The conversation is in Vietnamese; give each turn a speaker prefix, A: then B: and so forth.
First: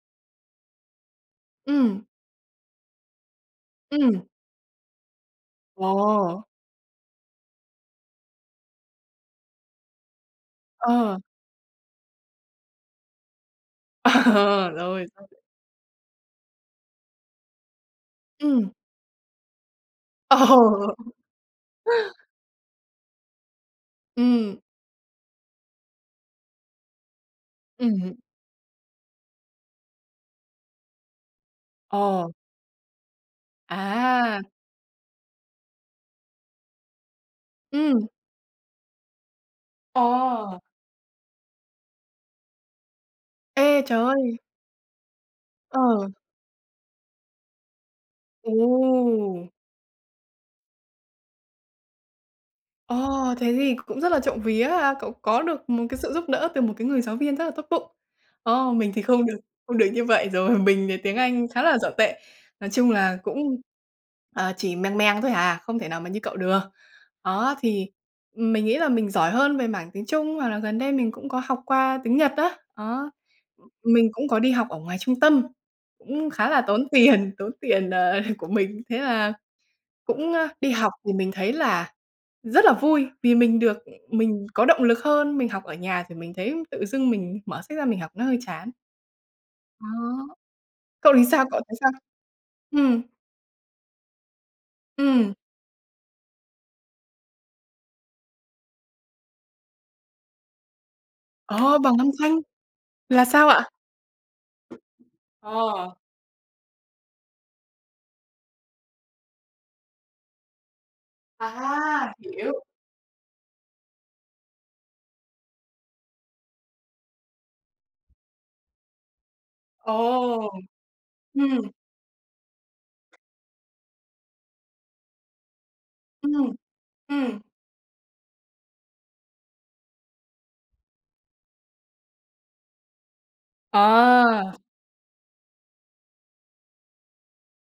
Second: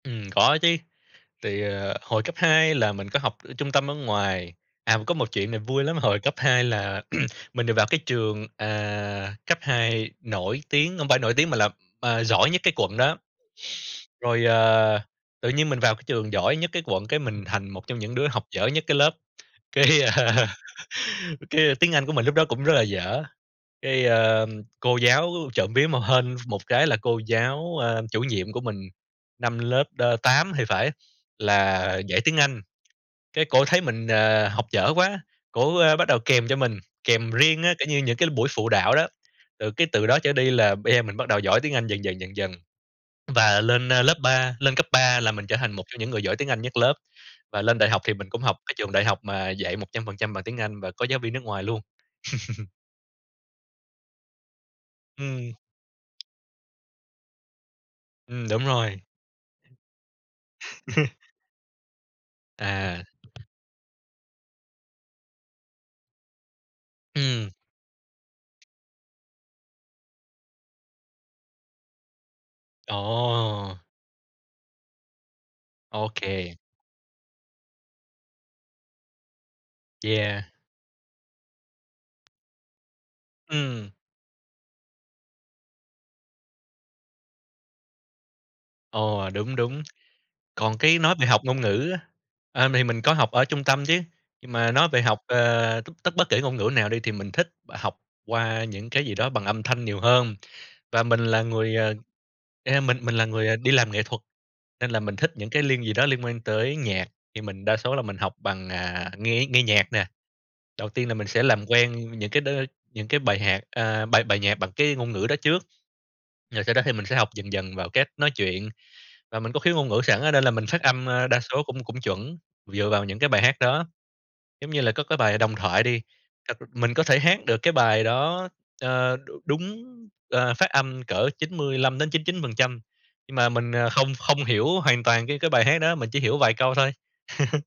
A: Ừm, có chứ. Thì, ờ,
B: Ừm.
A: hồi cấp 2 là mình có học trung tâm ở
B: Ừm.
A: ngoài. À, có một chuyện này vui lắm, hồi cấp
B: Ồ!
A: 2 là mình được vào cái trường, ờ, cấp 2 nổi tiếng không
B: Ờ.
A: phải nổi tiếng mà là, à, giỏi nhất cái quận đó. Rồi, à,
B: Rồi. [unintelligible]
A: tự nhiên mình vào cái trường giỏi nhất cái quận cái mình thành một trong những đứa học dở
B: Ừm.
A: nhất cái lớp, cái
B: Ồ!
A: cái tiếng Anh của mình lúc đó cũng rất là dở. Cái, ờ,
B: Ừm.
A: cô giáo trộm vía mà hên ph một cái là cô giáo, a,
B: Ừm.
A: chủ nhiệm của mình, năm lớp, ơ, 8 thì phải, là dạy
B: Ờ.
A: tiếng Anh. Cái cổ thấy mình,
B: À!
A: à, học dở quá, cổ, ơ, bắt đầu kèm cho mình, kèm riêng á, kiểu như,
B: Ừm.
A: những cái buổi phụ đạo đó. Rồi cái từ đó trở đi
B: Ồ!
A: là bây giờ mình bắt đầu giỏi tiếng Anh dần dần dần dần. Và
B: Ê,
A: lên, ơ,
B: trời
A: lớp
B: ơi!
A: ba lên cấp 3 là mình trở thành một trong những
B: Ừ.
A: người giỏi tiếng Anh nhất lớp, và lên đại học thì mình cũng
B: Ồ!
A: học cái trường đại học mà dạy 100% bằng tiếng Anh và có giáo viên nước ngoài luôn.
B: Ồ! Thế thì cũng rất là trộm vía ha! Cậu có
A: Ừm.
B: được một cái sự giúp đỡ từ một cái người giáo viên rất là tốt bụng.
A: Ừm, đúng
B: Ồ, mình thì
A: rồi.
B: không được không được như vậy rồi, mình thì tiếng Anh khá là dở tệ. Nói chung
A: À.
B: là cũng, ờ, chỉ mèng mèng thôi hà, không thể nào mà như cậu được.
A: Ừm.
B: Đó, thì mình nghĩ là mình giỏi hơn về mảng tiếng Trung hoặc là gần đây mình cũng có học qua tiếng Nhật á, đó.
A: Ồ!
B: Mình cũng có đi học ở ngoài trung tâm,
A: Ô
B: cũng khá
A: kê.
B: là tốn tiền, tốn tiền, ờ, của mình. Thế là cũng,
A: Yeah.
B: ơ, đi học thì mình thấy là rất là vui vì mình được
A: Ừm.
B: mình có động lực hơn, mình học ở nhà thì mình thấy tự dưng mình mở sách ra mình học nó hơi chán.
A: Ồ, đúng, đúng.
B: Đó.
A: Còn cái
B: Cậu
A: nói
B: thì
A: về học
B: sao, cậu
A: ngôn
B: thấy sao?
A: ngữ á, ờ, thì
B: Ừm.
A: mình có học ở trung tâm chứ, nhưng mà nói về học,
B: Ừm.
A: ờ, tất bất kể ngôn ngữ nào đi thì mình thích học qua những cái gì đó bằng âm thanh nhiều hơn. Và mình là người,
B: Ồ,
A: à,
B: bằng âm thanh!
A: a, mình mình
B: Là
A: là
B: sao
A: người
B: ạ?
A: đi làm nghệ thuật, nên là mình thích những cái link gì
B: À!
A: đó liên quan tới nhạc, thì mình đa số là mình học bằng, à, nghe nghe nhạc nè. Đầu tiên là mình sẽ làm
B: À!
A: quen những cái đ
B: Hiểu.
A: những cái bài hạc à, bài bài nhạc bằng cái ngôn ngữ đó trước, rồi sau đó thì mình sẽ học dần dần vào cách nói chuyện. Và mình có khiếu ngôn ngữ sẵn á nên
B: Ồ!
A: là mình phát âm, à, đa số
B: Ừm.
A: cũng cũng chuẩn dựa vào những cái bài hát đó, giống như là, có cái bài "Đồng Thoại" đi,
B: Ừm,
A: ơ, mình có thể
B: ừm.
A: hát được cái bài đó, ờ, đúng, ờ, phát âm cỡ 95-99%, nhưng mà mình, ờ, không không
B: À!
A: hiểu hoàn toàn cái cái bài hát đó, mình chỉ hiểu vài câu thôi.